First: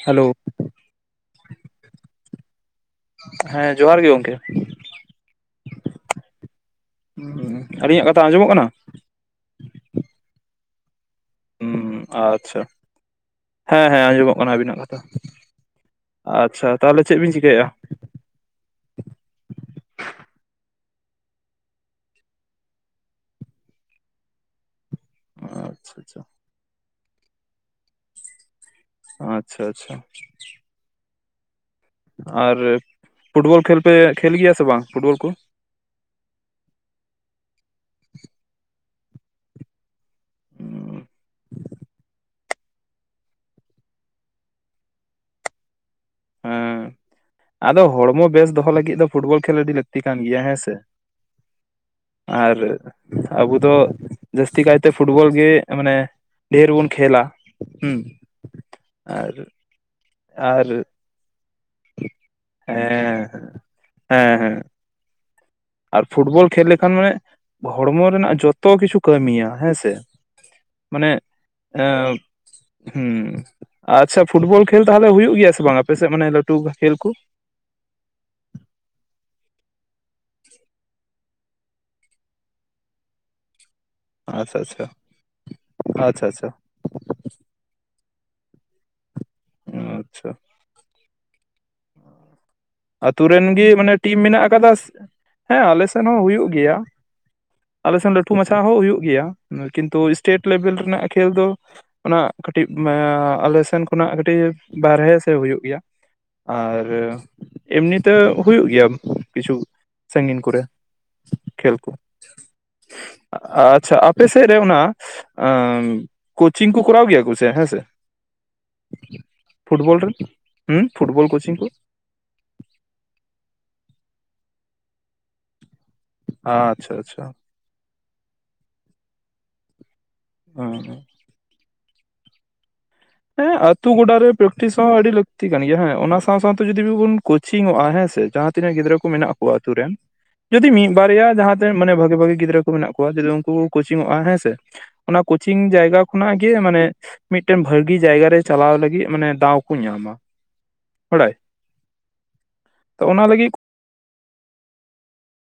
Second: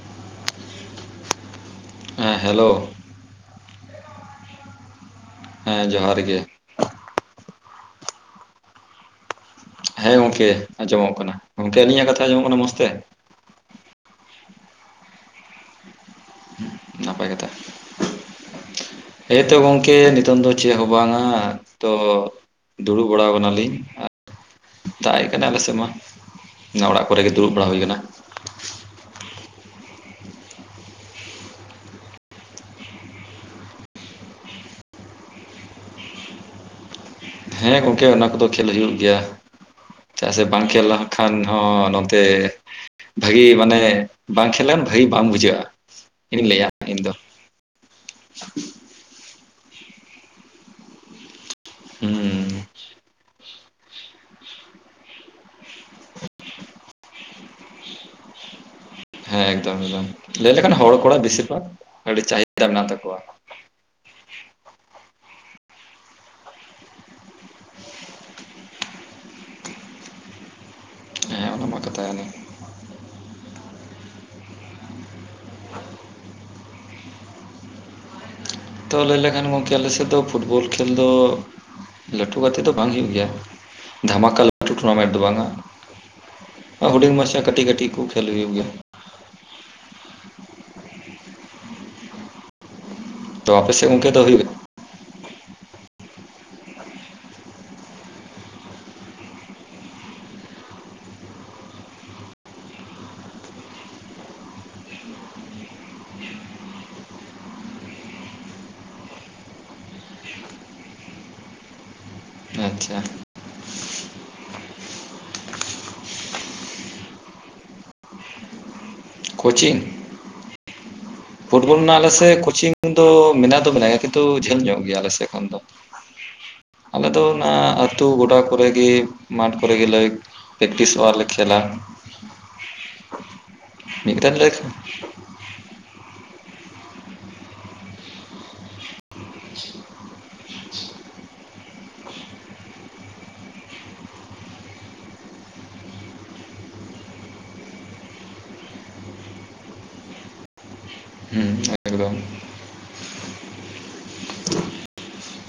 [inaudible] Hello. ᱦᱮᱸ hello. ᱦᱮᱸ ᱡᱚᱦᱟᱨ ᱜᱮ ᱜᱚᱢᱠᱮ ᱾ ᱦᱮᱸ ᱡᱚᱦᱟᱨ ᱜᱮ ᱾ ᱟᱹᱞᱤᱧ ᱟᱜ ᱠᱟᱛᱷᱟ ᱟᱸᱡᱚᱢᱚᱜ ᱠᱟᱱᱟ? ᱦᱮᱸ ᱜᱚᱝᱠᱮ ᱟᱸᱡᱚᱢᱚᱜ ᱠᱟᱱᱟ᱾ ᱜᱚᱝᱠᱮ ᱦᱩᱸ ᱟᱹᱞᱤᱧᱟᱜ ᱠᱟᱛᱷᱟ ᱟᱸᱡᱚᱢᱚᱜ ᱟᱪᱪᱷᱟ ᱠᱟᱱᱟ ᱢᱚᱥᱛᱮ? ᱦᱮᱸ ᱦᱮᱸ ᱟᱸᱡᱚᱢᱚᱜ ᱠᱟᱱᱟ ᱟᱹᱵᱤᱱᱟᱜ ᱠᱟᱛᱷᱟ ᱟᱪᱪᱷᱟ ᱛᱟᱦᱞᱮ ᱪᱮᱫ ᱱᱟᱯᱟᱭ ᱵᱤᱱ ᱠᱟᱛᱷᱟ ᱪᱤᱠᱟᱹᱭᱮᱜ-ᱟ? [inaudible] ᱦᱮᱸᱛᱚ ᱜᱚᱝᱠᱮ ᱱᱤᱛᱚᱝ ᱫᱚ ᱪᱮᱫ ᱦᱚᱸ ᱵᱟᱝᱟ ᱛᱚ ᱫᱩᱲᱩᱵ ᱵᱟᱲᱟ ᱠᱟᱱᱟ ᱞᱤᱧ ᱫᱟᱜᱮᱡ ᱠᱟᱱᱟ ᱟᱞᱮ ᱥᱮᱫ ᱢᱟ ᱟᱪᱪᱷᱟ ᱟᱪᱪᱷᱟ ᱚᱱᱟ ᱚᱲᱟᱜ ᱠᱚᱨᱮ ᱜᱮ ᱫᱩᱲᱩᱵ ᱵᱟᱲᱟ ᱦᱩᱭ ᱠᱟᱱᱟ᱾ ᱟᱪᱪᱷᱟ ᱟᱪᱪᱷᱟ ᱟᱨ ᱯᱷᱩᱴᱵᱚᱞ ᱠᱷᱹᱮᱞ ᱯᱮ ᱠᱷᱮᱞ ᱜᱮᱭᱟ ᱥᱮ ᱵᱟᱝ ᱯᱷᱩᱴᱵᱚᱞ ᱠᱚ? ᱦᱮᱸ ᱜᱚᱝᱠᱮ ᱚᱱᱟ ᱠᱚᱫᱚ ᱠᱷᱮᱞ ᱦᱩᱭᱩᱜ ᱜᱮᱭᱟ᱾ ᱪᱟᱜ ᱥᱮ ᱵᱟᱝ ᱠᱷᱮᱞ ᱞᱮᱱᱠᱷᱟᱱ ᱦᱚᱸ ᱱᱚᱱᱛᱮ ᱵᱷᱟᱜᱤ ᱢᱟᱱᱮ ᱵᱟᱝ ᱠᱷᱮᱞᱮᱱ ᱵᱷᱟᱹᱜᱤ ᱵᱟᱝ ᱵᱩᱡᱷᱟᱹᱜᱼᱟ᱾ ᱤᱧ ᱞᱟᱹᱭᱟ ᱦᱮᱸ ᱤᱧ ᱫᱚ ᱟᱫᱚ ᱦᱚᱲᱢᱚ ᱵᱮᱥ ᱫᱚᱦᱚ ᱞᱟᱹᱜᱤᱫ ᱫᱚ ᱯᱷᱩᱴᱵᱚᱞ ᱠᱷᱮᱞ ᱟᱹᱰᱤ ᱞᱟᱹᱠᱛᱤ ᱠᱟᱱ ᱜᱮᱭᱟ ᱦᱮᱸ ᱥᱮ ᱦᱩᱸ ᱟᱨ ᱟᱵᱚ ᱡᱟᱹᱥᱛᱤ ᱠᱟᱭᱛᱮ ᱯᱷᱩᱴᱵᱚᱞ ᱜᱮ ᱢᱟᱱᱮ ᱰᱮᱨ ᱵᱚᱱ ᱠᱷᱮᱞᱟ ᱦᱩᱸ ᱟᱨ ᱦᱮᱸ ᱮᱠᱫᱚᱢ ᱮᱠᱫᱚᱢ ᱞᱟᱹᱭ ᱟᱨ ᱞᱮᱠᱷᱟᱱ ᱦᱚᱲ ᱠᱚᱲᱟ ᱵᱤᱥᱤᱨ ᱵᱷᱟᱜᱽ ᱟᱹᱰᱤ ᱪᱟᱹᱟᱦᱤᱫᱟ ᱢᱮᱱᱟᱜ ᱛᱟᱠᱚᱣᱟ ᱦᱮᱸ ᱦᱮᱸ ᱦᱮᱸ ᱟᱨ ᱯᱷᱩᱴᱵᱚᱞ ᱠᱷᱮᱞ ᱞᱮᱠᱷᱟᱱ ᱢᱟᱱᱮ ᱦᱚᱲᱢᱚ ᱨᱮᱱᱟᱜ ᱡᱚᱛᱚ ᱠᱤᱪᱷᱩ ᱠᱟᱹᱢᱤᱭᱟ ᱦᱮᱸ ᱥᱮ ᱢᱟᱱᱮ ᱦᱮᱸ ᱚᱱᱟ ᱢᱟ ᱠᱟᱛᱷᱟ ᱮᱣ ᱠᱟᱱᱟ ᱦᱩᱸ ᱟᱪᱪᱷᱟ ᱯᱷᱩᱴᱵᱚᱞ ᱠᱷᱮᱞ ᱛᱟᱦᱚᱞᱮ ᱦᱩᱭᱩᱜ ᱜᱮᱭᱟ ᱥᱮ ᱵᱟᱝ ᱟᱯᱮᱥᱮᱫ ᱢᱟᱱᱮ ᱞᱟᱹᱴᱩ ᱠᱷᱮᱞ ᱠᱩ? ᱛᱚ ᱞᱟᱹᱭ ᱞᱮᱠᱷᱟᱱ ᱜᱚᱝᱠᱮ ᱟᱞᱮᱥᱮᱫ ᱫᱚ ᱯᱷᱩᱴᱵᱚᱞ ᱠᱷᱮᱞ ᱫᱚ ᱞᱟᱹᱴᱩ ᱜᱟᱛᱮᱜ ᱫᱚ ᱵᱟᱝ ᱦᱩᱭᱩᱜ ᱜᱮᱭᱟ ᱫᱷᱟᱢᱟᱠᱟ [inaudible] ᱟᱪᱪᱷᱟ ᱞᱟᱹᱴᱩ ᱟᱪᱪᱷᱟ ᱴᱩᱨᱱᱟᱢᱮᱱᱴ ᱫᱚ ᱵᱟᱝᱼᱟ᱾ ᱟᱪᱪᱷᱟ ᱟᱪᱪᱷᱟ ᱦᱩᱰᱤᱧ ᱢᱟᱪᱷᱟ ᱠᱟᱹᱴᱤᱡ ᱠᱟᱹᱴᱤᱡ ᱠᱚ ᱠᱷᱮᱞ ᱦᱩᱭᱩᱜ ᱜᱮᱭᱟ ᱟᱪᱪᱷᱟ ᱟᱛᱩ ᱨᱮᱱ ᱛᱚ ᱜᱮ ᱟᱯᱮ ᱥᱮᱫ ᱢᱟᱱᱮ ᱜᱚᱝᱠᱮ ᱴᱤᱢ ᱫᱚ ᱢᱮᱱᱟᱜ ᱦᱩᱭᱩᱜ ᱟᱠᱟᱫᱟ ᱦᱮᱸ ᱟᱞᱮ ᱥᱮᱫ ᱦᱚᱸ ᱦᱩᱭᱩᱜ ᱜᱮᱭᱟ ᱟᱞᱮ ᱥᱮᱱ ᱞᱟᱹᱴᱩ ᱢᱟᱪᱷᱟ ᱦᱚᱸ ᱦᱩᱭᱩᱜ ᱜᱮᱭᱟ ᱠᱤᱱᱛᱩ ᱥᱴᱮᱴ ᱞᱮᱵᱮᱞ ᱨᱮᱱᱟᱜ ᱠᱷᱮᱞ ᱫᱚ ᱚᱱᱟ ᱠᱟᱹᱴᱤᱡ ᱟᱞᱮ ᱥᱮᱱ ᱠᱷᱚᱱᱟᱜ ᱠᱟᱹᱴᱤᱡ ᱵᱟᱦᱨᱮ ᱥᱮ ᱦᱩᱭᱩᱜ ᱜᱮᱭᱟ ᱟᱨ ᱮᱢᱱᱤ ᱛᱮ ᱦᱩᱭᱩᱜ ᱜᱮᱭᱟ ᱠᱤᱪᱷᱩ ᱥᱟᱺᱜᱤᱧ ᱠᱚᱨᱮ ᱠᱷᱮᱞ ᱠᱚ ᱟᱪᱪᱷᱟ ᱟᱪᱪᱷᱟ ᱟᱯᱮ ᱥᱮᱫ ᱨᱮ ᱚᱱᱟ ᱟ ᱠᱳᱪᱤᱝ ᱠᱚ ᱠᱚᱨᱟᱣ ᱜᱮᱭᱟ ᱠᱚᱥᱮ ᱦᱮᱸ ᱥᱮ ᱠᱳᱪᱤᱝ ᱯᱷᱩᱴᱵᱚᱞ ᱦᱩ ᱯᱷᱩᱴᱵᱚᱞ ᱠᱚᱪ ᱯᱷᱩᱴᱵᱚᱞ ᱨᱮᱱᱟᱜ ᱟᱞᱮ ᱥᱮᱫ ᱠᱳᱪᱤᱝ ᱫᱚ ᱢᱮᱱᱟᱜ ᱫᱚ ᱢᱮᱱᱟᱜ ᱜᱮᱭᱟ ᱠᱤᱱᱛᱩ ᱡᱷᱟᱹᱞ ᱧᱚᱜ ᱜᱮᱭᱟ ᱟᱞᱮ ᱥᱮᱫ ᱠᱷᱚᱱ ᱫᱚ᱾ ᱟᱪᱪᱷᱟ ᱟᱞᱮ ᱫᱚ ᱟᱪᱪᱷᱟ ᱚᱱᱟ ᱟᱛᱩ ᱜᱚᱰᱟ ᱠᱚᱨᱮ ᱜᱮ ᱢᱟᱴᱷ ᱠᱚᱨᱮ ᱜᱮᱞᱮ ᱦᱮᱸ ᱯᱮᱠᱴᱤᱥᱚᱜᱼᱟ ᱞᱮ ᱠᱷᱮᱞᱟ ᱦᱮ ᱟᱛᱩ ᱜᱚᱰᱟ ᱢᱤᱫ ᱨᱮ ᱜᱷᱟᱹᱲᱤᱡ ᱞᱮ ᱯᱮᱠᱴᱤᱥ ᱦᱚᱸ ᱟᱹᱰᱤ ᱞᱟᱹᱠ ᱛᱤ ᱠᱟᱱ ᱜᱮᱭᱟ ᱦᱮᱸ ᱚᱱᱟ ᱥᱟᱶᱛᱮ ᱡᱩᱫᱤᱵᱚᱱ ᱠᱳᱪᱤᱝ ᱚᱜᱼᱟ ᱦᱮᱸ ᱥᱮ ᱡᱟᱦᱟᱸ ᱛᱤᱱᱟᱹᱜ ᱜᱤᱫᱽᱨᱟᱹ ᱠᱚ ᱢᱮᱱᱟᱜ ᱠᱚᱣᱟ ᱟᱛᱳ ᱨᱮᱱ ᱡᱩᱚᱫᱤ ᱢᱤᱫ ᱵᱟᱨᱭᱟ ᱡᱟᱦᱟᱸ ᱛᱤᱱᱟᱜ ᱢᱟᱱᱮ ᱵᱷᱟᱜᱤ ᱵᱷᱟᱜᱤ ᱜᱤᱫᱽᱨᱟᱹ ᱠᱚ ᱢᱮᱱᱟᱜ ᱠᱚᱣᱟ ᱡᱤᱫᱤ ᱩᱱᱠᱩ ᱠᱚ ᱠᱳᱪᱤᱝᱚᱜᱼᱟ ᱦᱮᱸ ᱥᱮ ᱚᱱᱟ ᱠᱳᱪᱤᱝ ᱡᱟᱭᱜᱟ ᱠᱷᱚᱱᱟᱜ ᱜᱮ ᱢᱟᱱᱮ ᱢᱤᱫᱴᱮᱱ ᱵᱷᱟᱜᱤ ᱡᱟᱭᱜᱟ ᱨᱮ ᱪᱟᱞᱟᱣ ᱞᱟᱹᱜᱤᱫ ᱢᱟᱱᱮ ᱫᱟᱣ ᱠᱚ ᱧᱟᱢᱟ ᱵᱟᱲᱟᱭ ᱦᱩᱸ ᱮᱠᱫᱚᱢ ᱛᱚ ᱚᱱᱟ ᱞᱟᱹᱜᱤᱫ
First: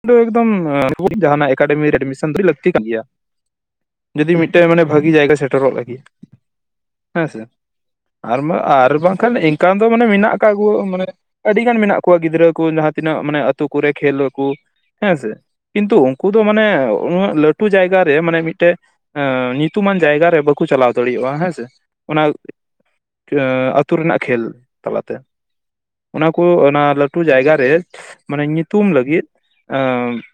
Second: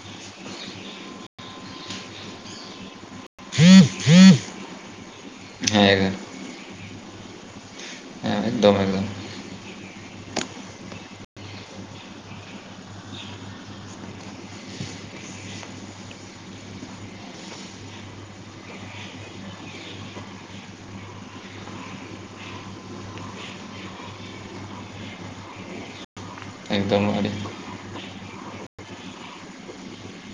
ᱫᱚ ᱮᱠᱫᱚᱢ [inaudible] ᱮᱠᱟᱰᱮᱢ ᱨᱮ ᱮᱰᱢᱤᱥᱮᱱ ᱫᱚ ᱟᱰᱤ ᱞᱟᱹᱠᱛᱤ ᱠᱟᱱ ᱜᱮᱭᱟ ᱡᱩᱫᱤ ᱢᱤᱫᱴᱮᱱ ᱢᱟᱱᱮ ᱵᱷᱟᱜᱤ ᱡᱟᱭᱜᱟ ᱥᱮᱴᱮᱨᱚᱜ ᱦᱮᱸ ᱞᱟᱹᱜᱤᱫ ᱮᱠᱫᱚᱢ ᱦᱮᱸᱥᱮ ᱟᱨᱢᱟ ᱮᱠᱫᱚᱢ ᱟᱨ ᱮᱠᱫᱚᱢ ᱵᱟᱝᱠᱷᱟᱱ ᱮᱱᱠᱟᱱ ᱫᱚ ᱢᱟᱱᱮ ᱢᱮᱱᱟᱜ ᱟᱠᱟᱜ ᱠᱚ ᱢᱟᱱᱮ ᱟᱹᱰᱤᱜᱟᱱ ᱢᱮᱱᱟᱜ ᱠᱚᱣᱟ ᱜᱤᱫᱽᱨᱟᱹ ᱠᱩ ᱡᱟᱦᱟᱸ ᱛᱤᱱᱟᱹᱜ ᱢᱟᱱᱮ ᱟᱹᱛᱩ ᱠᱚᱨᱮ ᱠᱷᱮᱞ ᱟᱠᱩ ᱾ ᱦᱮᱸᱥᱮ ᱠᱤᱱᱛᱩ ᱩᱱᱠᱩ ᱫᱚ ᱢᱟᱱᱮ ᱩᱱᱟᱹᱜ ᱞᱟᱹᱴᱩ ᱡᱟᱭᱜᱟ ᱨᱮ ᱢᱟᱱᱮ ᱢᱤᱫᱴᱮᱡ ᱮ ᱧᱩᱛᱩᱢᱟᱱ ᱡᱟᱭᱜᱟᱨᱮ ᱵᱟᱠᱩ ᱪᱟᱞᱟᱣ ᱫᱟᱲᱮᱭᱟᱜᱼᱟ ᱦᱮᱸᱥᱮ ᱚᱱᱟ ᱾ [inaudible] ᱟᱹᱛᱩ ᱨᱮᱱᱟᱜ ᱠᱷᱮᱞ ᱛᱟᱞᱟᱛᱮ ᱾ ᱚᱱᱟ ᱠᱚ ᱚᱱᱟ ᱮᱠᱫᱚᱢ ᱞᱟᱹᱴᱩ ᱟᱹᱰᱤ ᱡᱟᱭᱜᱟ ᱨᱮ ᱢᱟᱱᱮ ᱧᱩᱛᱩᱢ ᱞᱟᱹᱜᱤᱫ ᱾ [inaudible]